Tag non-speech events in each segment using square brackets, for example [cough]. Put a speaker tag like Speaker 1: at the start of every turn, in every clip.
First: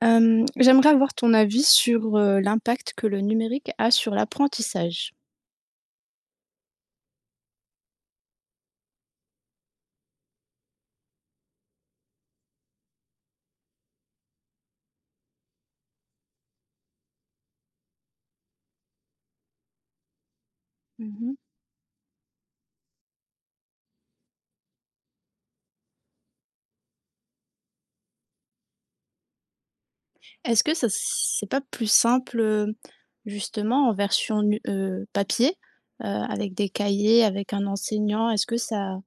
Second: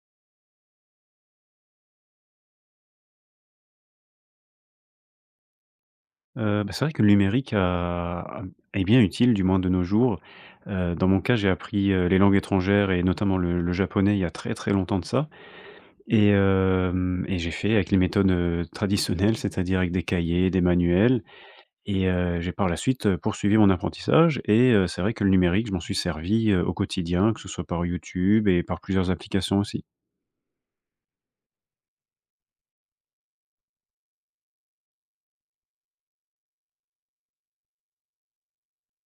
Speaker 1: J'aimerais avoir ton avis sur l'impact que le numérique a sur l'apprentissage.
Speaker 2: Bah, c'est vrai que le numérique est bien utile, du moins de nos jours. Dans mon cas, j'ai appris, les langues étrangères et notamment le japonais il y a très, très longtemps de ça et j'ai fait avec les méthodes, traditionnelles, c'est-à-dire avec des cahiers, des manuels.
Speaker 1: Mmh.
Speaker 2: Et j'ai par la suite, poursuivi mon apprentissage. Et c'est vrai que le numérique, je m'en suis servi, au quotidien, que ce soit par YouTube et par plusieurs applications aussi.
Speaker 1: Est-ce que ça c'est pas plus simple justement en version nu papier, avec des cahiers, avec un enseignant? Est-ce que ça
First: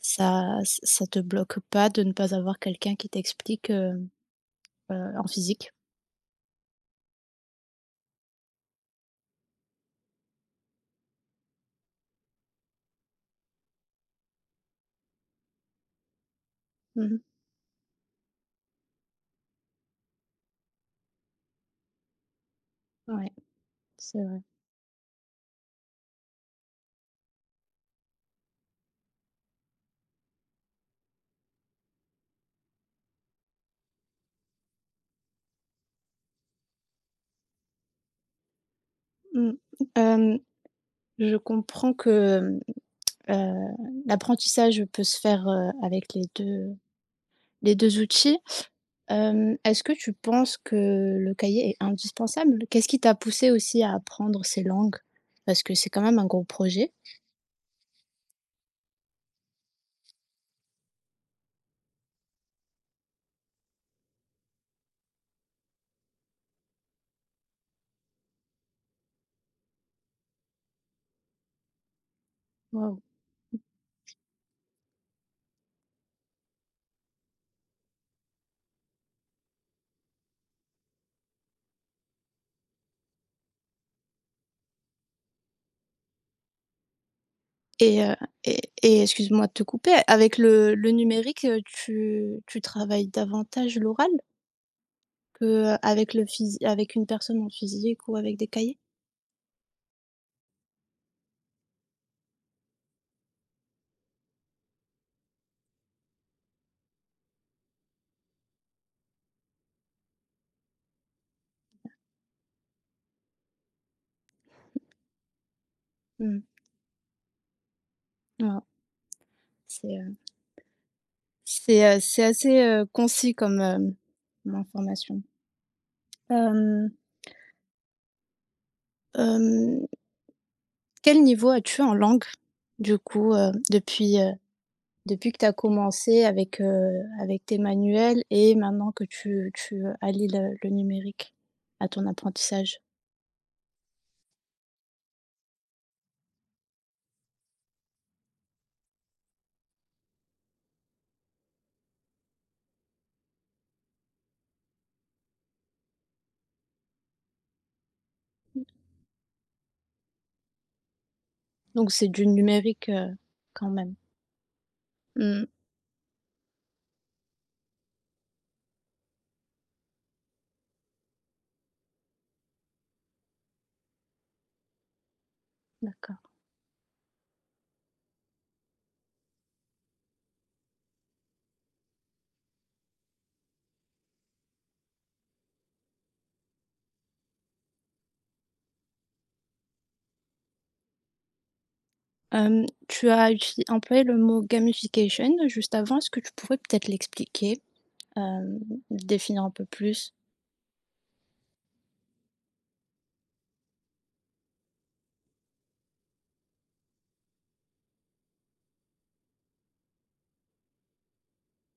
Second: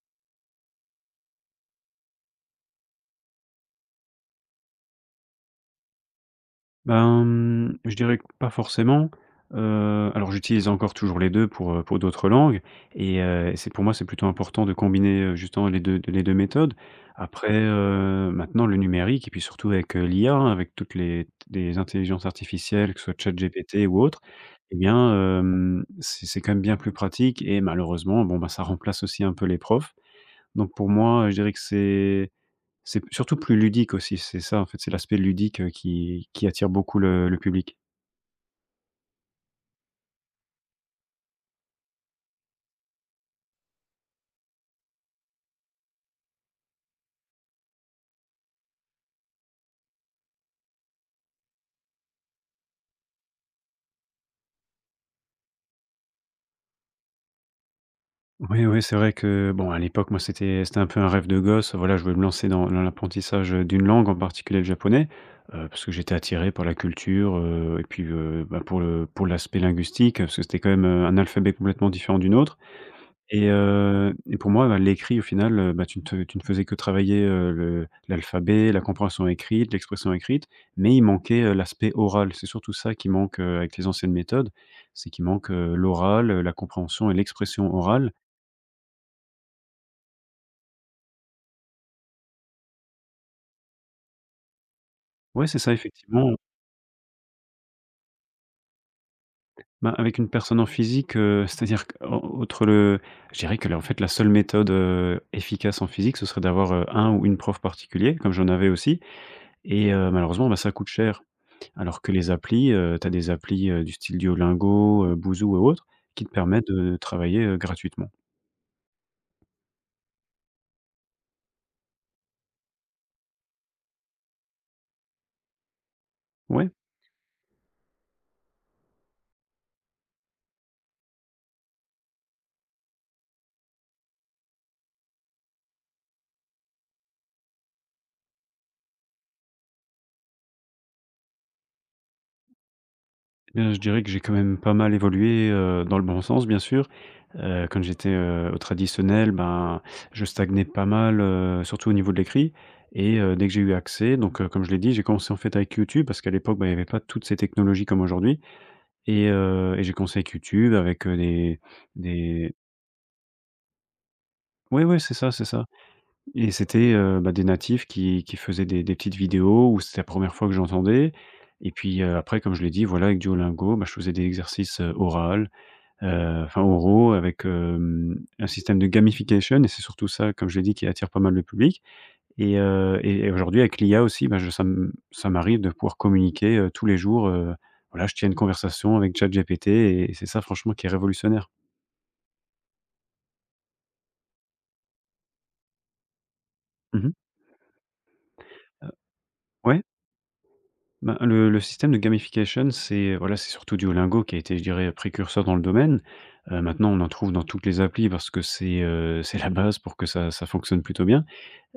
Speaker 1: ça ça te bloque pas de ne pas avoir quelqu'un qui t'explique, en physique?
Speaker 2: Ben, je dirais que pas forcément. Alors j'utilise encore toujours les 2 pour, pour d'autres langues. Et c'est pour moi, c'est plutôt important de combiner, justement les deux méthodes.
Speaker 1: Mmh.
Speaker 2: Après, maintenant le numérique et puis surtout avec, l'IA, hein, avec toutes les intelligences artificielles, que ce soit
Speaker 1: Ouais,
Speaker 2: ChatGPT ou autre.
Speaker 1: c'est vrai.
Speaker 2: Eh bien, c'est quand même bien plus pratique et malheureusement, bon, bah, ça remplace aussi un peu les profs. Donc pour moi, je dirais que c'est surtout plus ludique aussi, c'est ça en fait, c'est l'aspect ludique, qui attire beaucoup le public.
Speaker 1: Mmh. Hem, je comprends que, Heu, l'apprentissage peut se faire, avec les deux outils. Est-ce que tu penses que le cahier est indispensable? Qu'est-ce qui t'a poussé aussi à apprendre ces langues? Parce que c'est quand même un gros projet.
Speaker 2: Oui, oui, c'est vrai que, bon, à l'époque, moi, c'était un peu un rêve de gosse. Voilà, je voulais me lancer dans l'apprentissage, d'une langue, en particulier le japonais, parce que j'étais attiré par la culture, et puis, bah, pour l'aspect linguistique, parce que c'était quand même, un alphabet complètement différent d'une autre.
Speaker 1: Waouh!
Speaker 2: Et
Speaker 1: Mmh.
Speaker 2: heu et pour moi, bah, l'écrit au final, bah, tu ne faisais que travailler, le l'alphabet, la compréhension écrite, l'expression écrite, mais il manquait, l'aspect oral. C'est surtout ça qui manque, avec les anciennes méthodes, c'est qu'il manque, l'oral, la compréhension et l'expression
Speaker 1: Et
Speaker 2: orale.
Speaker 1: heu et excuse-moi de te couper, avec le numérique, tu travailles davantage l'oral
Speaker 2: Ouais, c'est ça
Speaker 1: qu'avec le
Speaker 2: effectivement,
Speaker 1: phys avec une personne en physique ou avec des cahiers?
Speaker 2: bah, avec une personne en physique, c'est-à-dire que en outre le je dirais que la en fait la seule méthode, efficace en physique, ce serait d'avoir, un ou une prof particulier, comme j'en avais aussi. Et malheureusement, bah, ça coûte cher. Alors que les applis, tu as des applis, du style Duolingo, Boozoo et autres, qui te
Speaker 1: Mmh,
Speaker 2: permettent de travailler, gratuitement.
Speaker 1: ouais, c'est, heu, c'est assez concis comme comme information.
Speaker 2: Ouais,
Speaker 1: Hem, hem, Quel niveau as-tu en langue, du coup, depuis que tu as commencé avec avec tes manuels et maintenant que tu allies le numérique à ton apprentissage?
Speaker 2: eh bien, je dirais que j'ai quand même pas mal évolué, dans le bon sens, bien sûr. Quand j'étais, au traditionnel, ben, je stagnais pas mal, surtout au niveau de l'écrit. Et dès que j'ai eu accès donc comme je l'ai dit, j'ai commencé, en fait, avec YouTube parce qu'à l'époque, ben, il y avait pas toutes ces technologies comme aujourd'hui. Et j'ai commencé avec YouTube, avec, heu, des
Speaker 1: Donc c'est du
Speaker 2: des
Speaker 1: numérique, quand même.
Speaker 2: Ouais, ouais, c'est ça,
Speaker 1: Mmh,
Speaker 2: c'est ça. Et c'était, bah, des natifs qui faisaient des petites vidéos où c'était la première fois que j'entendais. Et puis, après, comme je l'ai dit, voilà, avec Duolingo, bah, je faisais des exercices, oral,
Speaker 1: d'accord.
Speaker 2: enfin oraux avec, un système de gamification. Et c'est surtout ça, comme je l'ai dit, qui attire pas mal le public. Et aujourd'hui avec l'IA aussi, bah, je ça m ça m'arrive de pouvoir communiquer, tous les jours, voilà, je tiens une conversation avec ChatGPT et c'est ça franchement qui est révolutionnaire.
Speaker 1: Tu as utilis employé le mot gamification juste avant. Est-ce que tu pourrais peut-être
Speaker 2: Mmh mh.
Speaker 1: l'expliquer? Hem, le définir un peu
Speaker 2: Ouais?
Speaker 1: plus?
Speaker 2: Ben, le système de gamification, c'est voilà, c'est surtout Duolingo qui a été, je dirais, précurseur dans le domaine. Maintenant, on en trouve dans toutes les applis parce que c'est [laughs] la base pour que ça fonctionne plutôt bien.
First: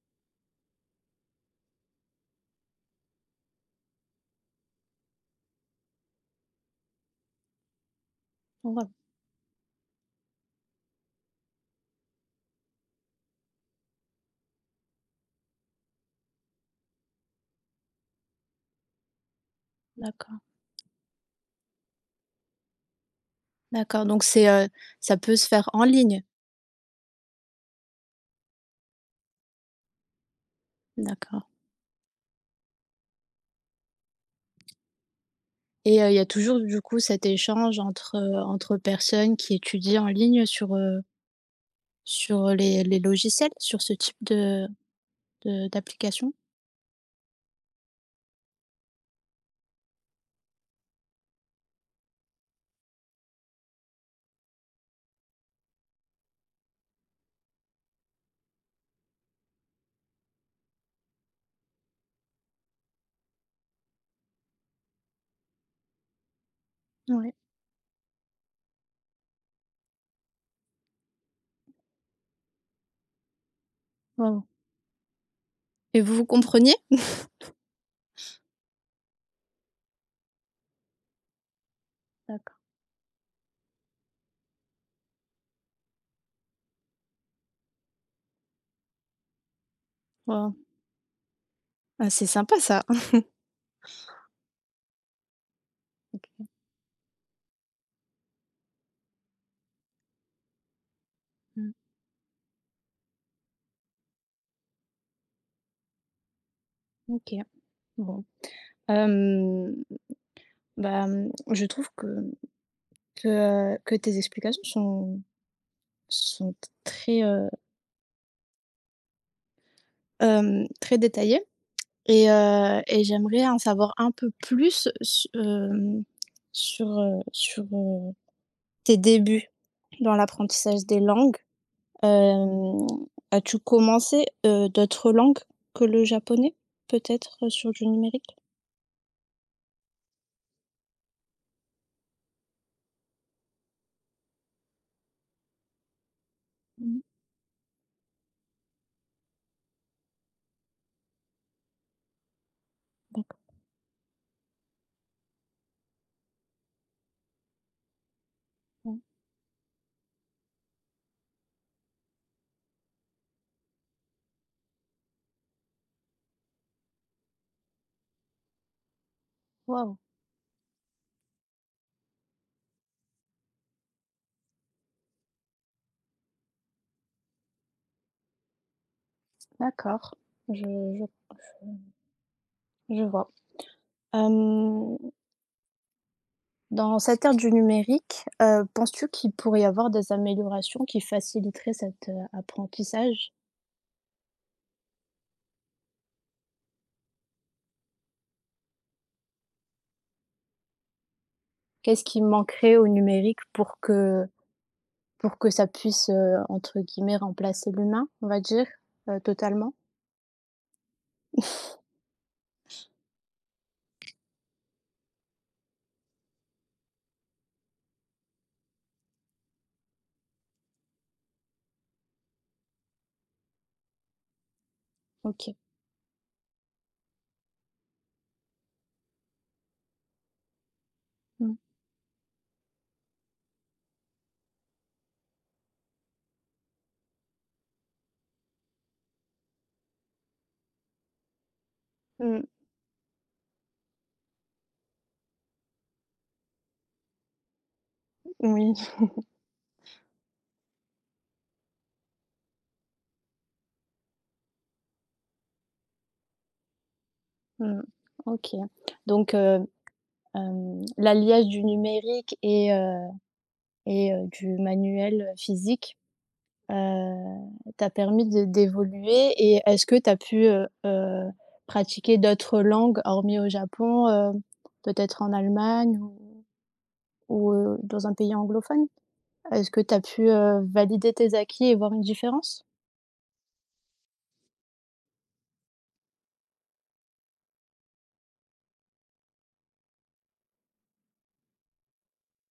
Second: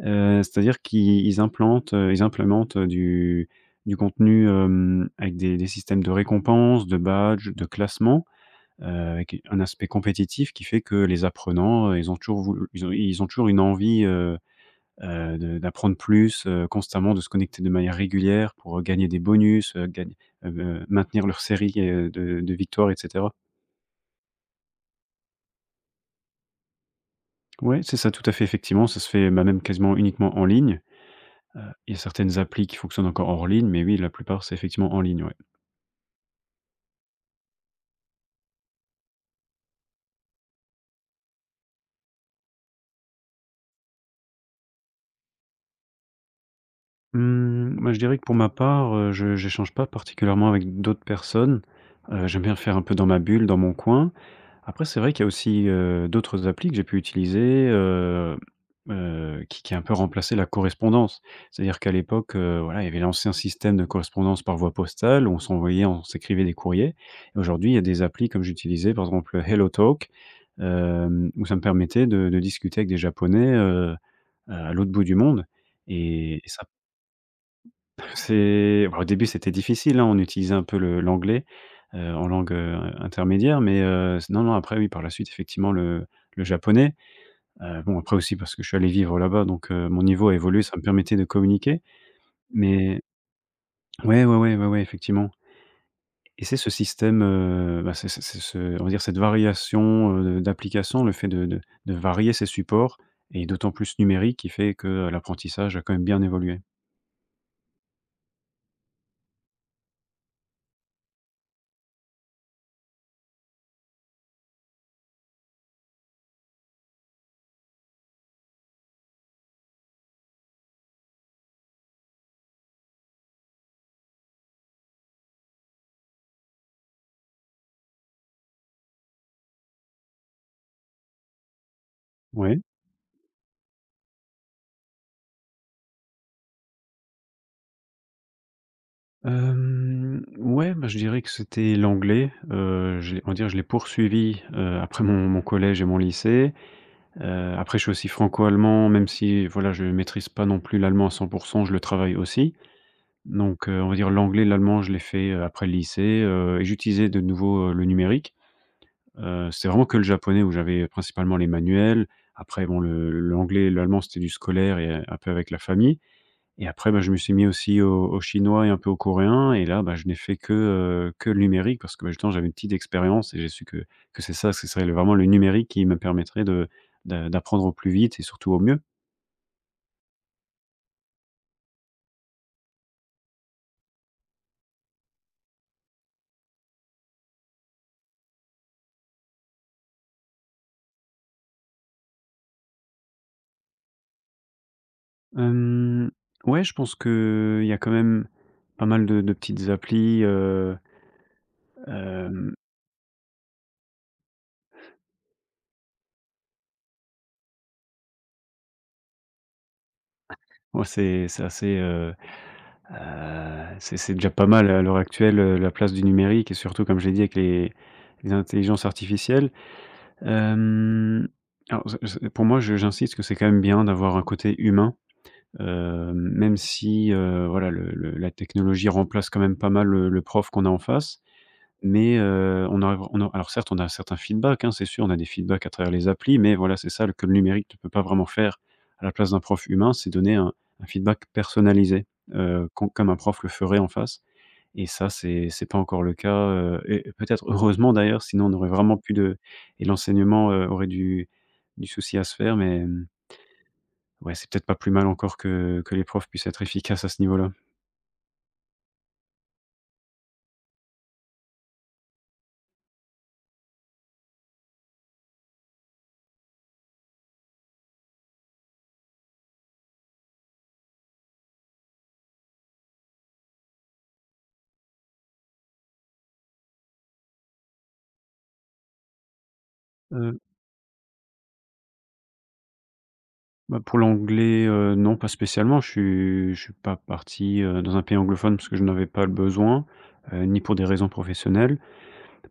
Speaker 2: C'est-à-dire qu'ils ils implantent, ils implémentent, du contenu, avec des systèmes de récompenses, de badges, de classements,
Speaker 1: Ouais,
Speaker 2: avec un aspect compétitif qui fait que les apprenants, ils ont toujours voulu ils ont toujours une envie, de d'apprendre plus, constamment, de se connecter de manière régulière pour, gagner des bonus, gagner
Speaker 1: d'accord,
Speaker 2: heu, maintenir leur série, de victoires, et cetera.
Speaker 1: d'accord, donc ça peut se faire en ligne?
Speaker 2: Ouais, c'est ça, tout à fait, effectivement, ça se fait, bah, même quasiment uniquement en ligne.
Speaker 1: D'accord.
Speaker 2: Heu, il y a certaines applis qui fonctionnent encore hors ligne, mais oui, la plupart, c'est effectivement en ligne, ouais.
Speaker 1: Et il y a toujours du coup cet échange entre personnes qui étudient en ligne sur sur les logiciels, sur ce type de d'application?
Speaker 2: Mmh, bah, je dirais que pour ma part, je n'échange pas particulièrement avec d'autres personnes. J'aime bien faire un peu dans ma bulle, dans mon coin. Après, c'est vrai qu'il y a aussi, d'autres applis que j'ai pu utiliser, qui a un peu remplacé la correspondance. C'est-à-dire qu'à l'époque, voilà, il y avait l'ancien système de correspondance par voie postale, on s'envoyait, on s'écrivait des courriers.
Speaker 1: Ouais.
Speaker 2: Et aujourd'hui, il y a des applis comme j'utilisais, par exemple HelloTalk, où ça me permettait de discuter avec des Japonais,
Speaker 1: Wow.
Speaker 2: à l'autre bout du monde.
Speaker 1: Et vous vous
Speaker 2: Et ça
Speaker 1: compreniez?
Speaker 2: c'est bah, au début, c'était difficile, hein, on utilisait un peu le l'anglais, en langue,
Speaker 1: D'accord.
Speaker 2: intermédiaire, mais s non, non, après oui, par la suite, effectivement, le japonais. Bon, après aussi parce que je suis allé vivre là-bas, donc mon niveau a
Speaker 1: Wow.
Speaker 2: évolué, ça me permettait de communiquer.
Speaker 1: Ah, c'est sympa ça!
Speaker 2: Mais ouais, ouais, ouais, ouais, ouais, effectivement.
Speaker 1: [laughs]
Speaker 2: Et c'est ce système, bah, c'est ce on va dire cette variation, d'applications, le fait de de
Speaker 1: Mmh.
Speaker 2: de varier ses supports et d'autant plus numérique qui fait que l'apprentissage a quand même bien évolué.
Speaker 1: OK, bon. Hem, Bah, mmh, je trouve que, que tes explications sont très très détaillées et j'aimerais en savoir un peu plus sur tes débuts dans l'apprentissage des langues.
Speaker 2: Ouais.
Speaker 1: Hem, As-tu commencé, d'autres langues que le japonais? Peut-être, sur du numérique?
Speaker 2: Ouais, bah, je dirais que c'était l'anglais, je l'ai, on va dire, je l'ai poursuivi, après mon collège et mon lycée.
Speaker 1: Mmh.
Speaker 2: Après, je suis aussi franco-allemand, même si voilà, je maîtrise pas non plus l'allemand à 100%. Je le travaille aussi.
Speaker 1: D'accord.
Speaker 2: Donc, on va dire l'anglais, l'allemand, je l'ai fait, après le lycée. Et j'utilisais de nouveau, le numérique. C'était vraiment que le japonais où j'avais principalement les manuels. Après, bon, le l'anglais et l'allemand, c'était du scolaire et un peu avec la famille. Et après, bah, je me suis mis aussi au chinois et un peu au coréen et là, bah,
Speaker 1: Waouh!
Speaker 2: je n'ai fait que, que le numérique parce que, bah, justement, j'avais une petite expérience et j'ai su que c'est ça, que ce serait vraiment le numérique qui me permettrait de d'a d'apprendre au plus vite et surtout au mieux.
Speaker 1: D'accord. Je je je vois. Hem, Dans cette ère du numérique, penses-tu qu'il pourrait y avoir des améliorations qui faciliteraient cet apprentissage?
Speaker 2: Hem, ouais, je pense que il y a quand même pas mal de petites applis,
Speaker 1: Qu'est-ce qui
Speaker 2: hem,
Speaker 1: manquerait au numérique pour que ça puisse, entre guillemets «remplacer l'humain», on va dire? Totalement?
Speaker 2: ouais, c'est assez, c'est déjà pas mal à l'heure actuelle, la place du numérique et surtout, comme je l'ai dit, avec les intelligences artificielles. Hem, alors, z z pour moi, je j'insiste que c'est quand même bien d'avoir un côté humain,
Speaker 1: OK.
Speaker 2: même si, voilà, le la technologie remplace quand même pas mal le prof qu'on a en face.
Speaker 1: Mmh.
Speaker 2: Mais, on a alors certes, on a un certain feedback, hein, c'est sûr, on a des feedbacks à travers les applis, mais voilà, c'est ça le que le numérique ne peut pas vraiment faire à la place d'un prof humain, c'est donner un feedback personnalisé,
Speaker 1: Mmh.
Speaker 2: comme un prof le ferait en face. Et ça, c'est pas encore le cas, et peut-être heureusement d'ailleurs, sinon on aurait
Speaker 1: Oui.
Speaker 2: vraiment
Speaker 1: [laughs]
Speaker 2: plus de. Et l'enseignement, aurait du souci à se faire mais, ouais, c'est peut-être pas plus mal encore que les profs puissent être efficaces à ce niveau-là.
Speaker 1: Mmh. OK. Donc, l'alliage du numérique et du manuel, physique Heu, t'a permis de d'évoluer et est-ce que tu as pu, pratiquer d'autres langues hormis au Japon, peut-être en Allemagne ou dans un pays anglophone? Est-ce que tu as pu, valider tes acquis et voir une différence?
Speaker 2: Bah, pour l'anglais, non, pas spécialement. Je suis pas parti, dans un pays anglophone parce que je n'avais pas le besoin, ni pour des raisons professionnelles.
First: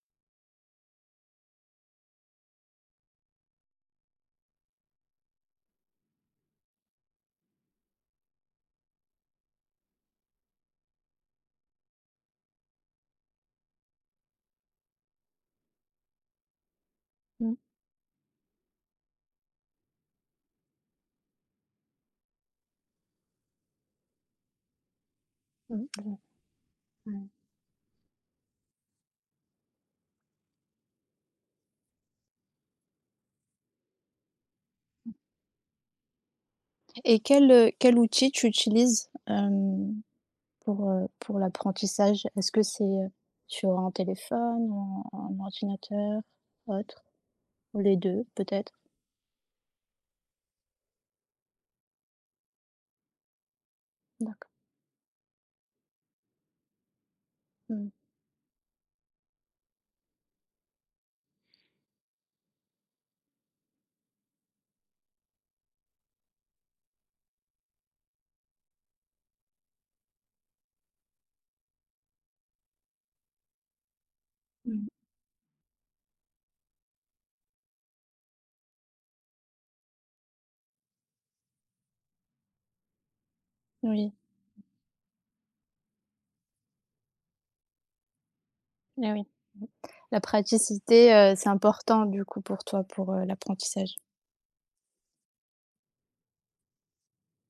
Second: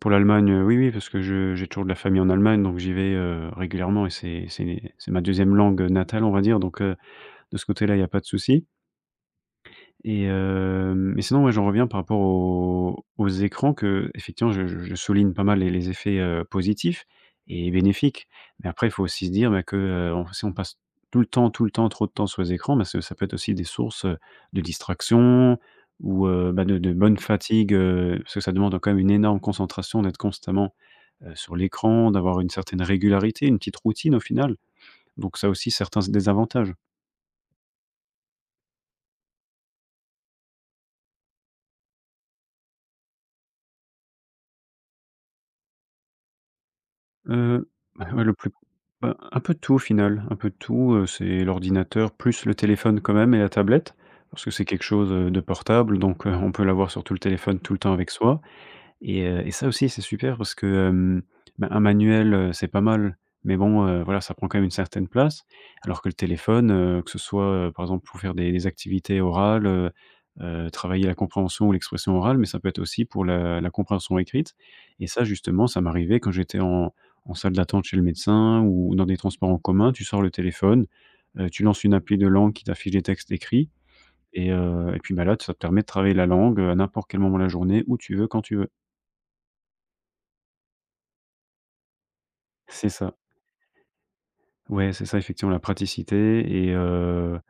Speaker 2: Pour l'Allemagne, oui, oui, parce que je j'ai toujours de la famille en Allemagne, donc j'y vais, régulièrement et c'est ma deuxième langue, natale, on va dire, donc de ce côté-là, il n'y a pas de souci. Mais sinon, ouais, j'en reviens par rapport aux écrans qu'effectivement je souligne pas mal les effets, positifs
Speaker 1: Mmh.
Speaker 2: et bénéfiques. Mais après, il faut aussi se dire, bah, que, on si on passe tout le temps, trop de temps sur les écrans, bah, ce ça peut être aussi des sources, de distraction
Speaker 1: Mmh mh.
Speaker 2: ou, bah, de bonne
Speaker 1: Ouais.
Speaker 2: fatigue, parce que ça demande quand même une énorme concentration d'être constamment, sur l'écran, d'avoir une certaine régularité, une petite routine au final. Donc ça a aussi, certains désavantages.
Speaker 1: Et quel outil tu utilises, pour l'apprentissage? Est-ce que c'est, sur un téléphone ou un ordinateur, autre?
Speaker 2: Heu,
Speaker 1: Ou les
Speaker 2: Bah,
Speaker 1: 2
Speaker 2: ouais, le plus
Speaker 1: peut-être?
Speaker 2: bah, un peu de tout au final, un peu de tout, c'est l'ordinateur plus le téléphone quand même et la tablette, parce
Speaker 1: D'accord.
Speaker 2: que c'est quelque chose, de portable donc on peut l'avoir sur tout le téléphone tout le
Speaker 1: Mmh.
Speaker 2: temps avec soi. Et ça aussi, c'est super parce que, bah, un manuel, c'est pas mal, mais bon, voilà, ça prend quand même une certaine place. Alors que le téléphone, que ce soit, par exemple pour faire des activités orales, travailler la compréhension ou l'expression orale, mais ça peut être aussi pour la compréhension écrite.
Speaker 1: Mmh.
Speaker 2: Et ça justement, ça m'arrivait quand j'étais en salle d'attente chez le médecin ou dans des transports en commun, tu sors le téléphone, tu lances une appli de langue qui t'affiche des textes écrits.
Speaker 1: Oui,
Speaker 2: Et puis, bah, là, ça te permet de travailler la langue, à n'importe quel moment de la journée, où tu veux, quand tu veux.
Speaker 1: ah oui. La praticité, c'est important du coup pour toi,
Speaker 2: C'est
Speaker 1: pour,
Speaker 2: ça.
Speaker 1: l'apprentissage.
Speaker 2: Ouais, c'est ça, effectivement, la praticité et heu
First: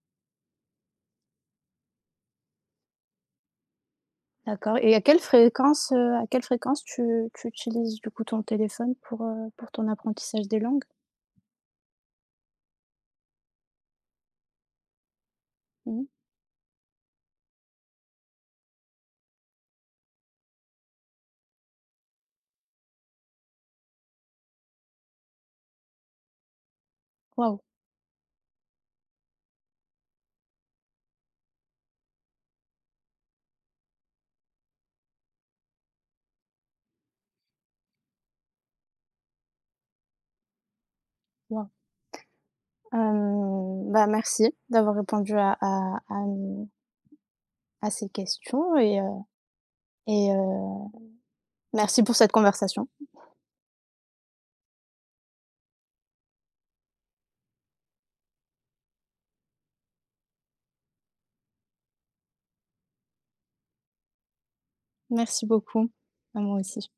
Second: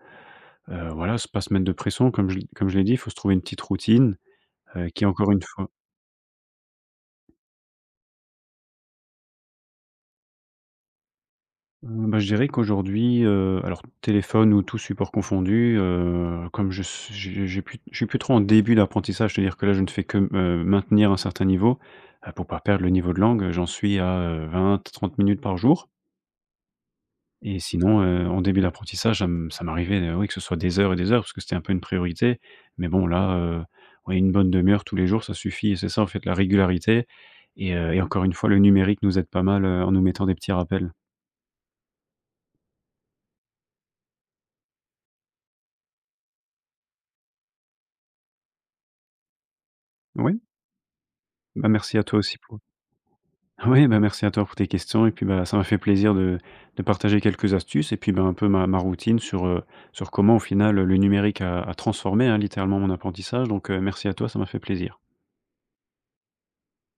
Speaker 2: heu, voilà, se pas se mettre de pression comme je l'ai dit, il faut se trouver une petite routine,
Speaker 1: D'accord. Et
Speaker 2: qui encore une fois.
Speaker 1: à quelle fréquence tu utilises du coup ton téléphone pour ton apprentissage des langues?
Speaker 2: Mmh, Bah, je dirais qu'aujourd'hui, alors téléphone ou tout support confondu,
Speaker 1: Mmh.
Speaker 2: comme je s j'ai plus je suis plus trop en début d'apprentissage, c'est-à-dire que là, je ne fais que, maintenir un certain niveau, pour pas perdre le niveau de langue, j'en suis à, 20-30 minutes par jour.
Speaker 1: Waouh,
Speaker 2: Et sinon, en début d'apprentissage, ça m'arrivait, oui, que ce soit des heures et des heures parce que c'était un peu une priorité. Mais bon là, ouais, une bonne demi heure tous les jours, ça suffit et c'est ça en fait la régularité. Et encore une fois, le numérique nous aide pas mal, en nous mettant des petits rappels.
Speaker 1: waouh. Bah, merci d'avoir répondu à ces questions et
Speaker 2: Oui,
Speaker 1: heu
Speaker 2: bah, merci à
Speaker 1: Merci pour
Speaker 2: toi
Speaker 1: cette
Speaker 2: aussi pour
Speaker 1: conversation.
Speaker 2: [laughs] oui, bah, merci à toi pour tes questions et puis, bah, ça m'a fait plaisir de partager quelques astuces et puis, bah, un peu ma routine sur, sur comment au final, le numérique a transformé, hein, littéralement mon apprentissage, donc, merci à toi, ça m'a fait plaisir.
Speaker 1: Merci beaucoup, à moi aussi.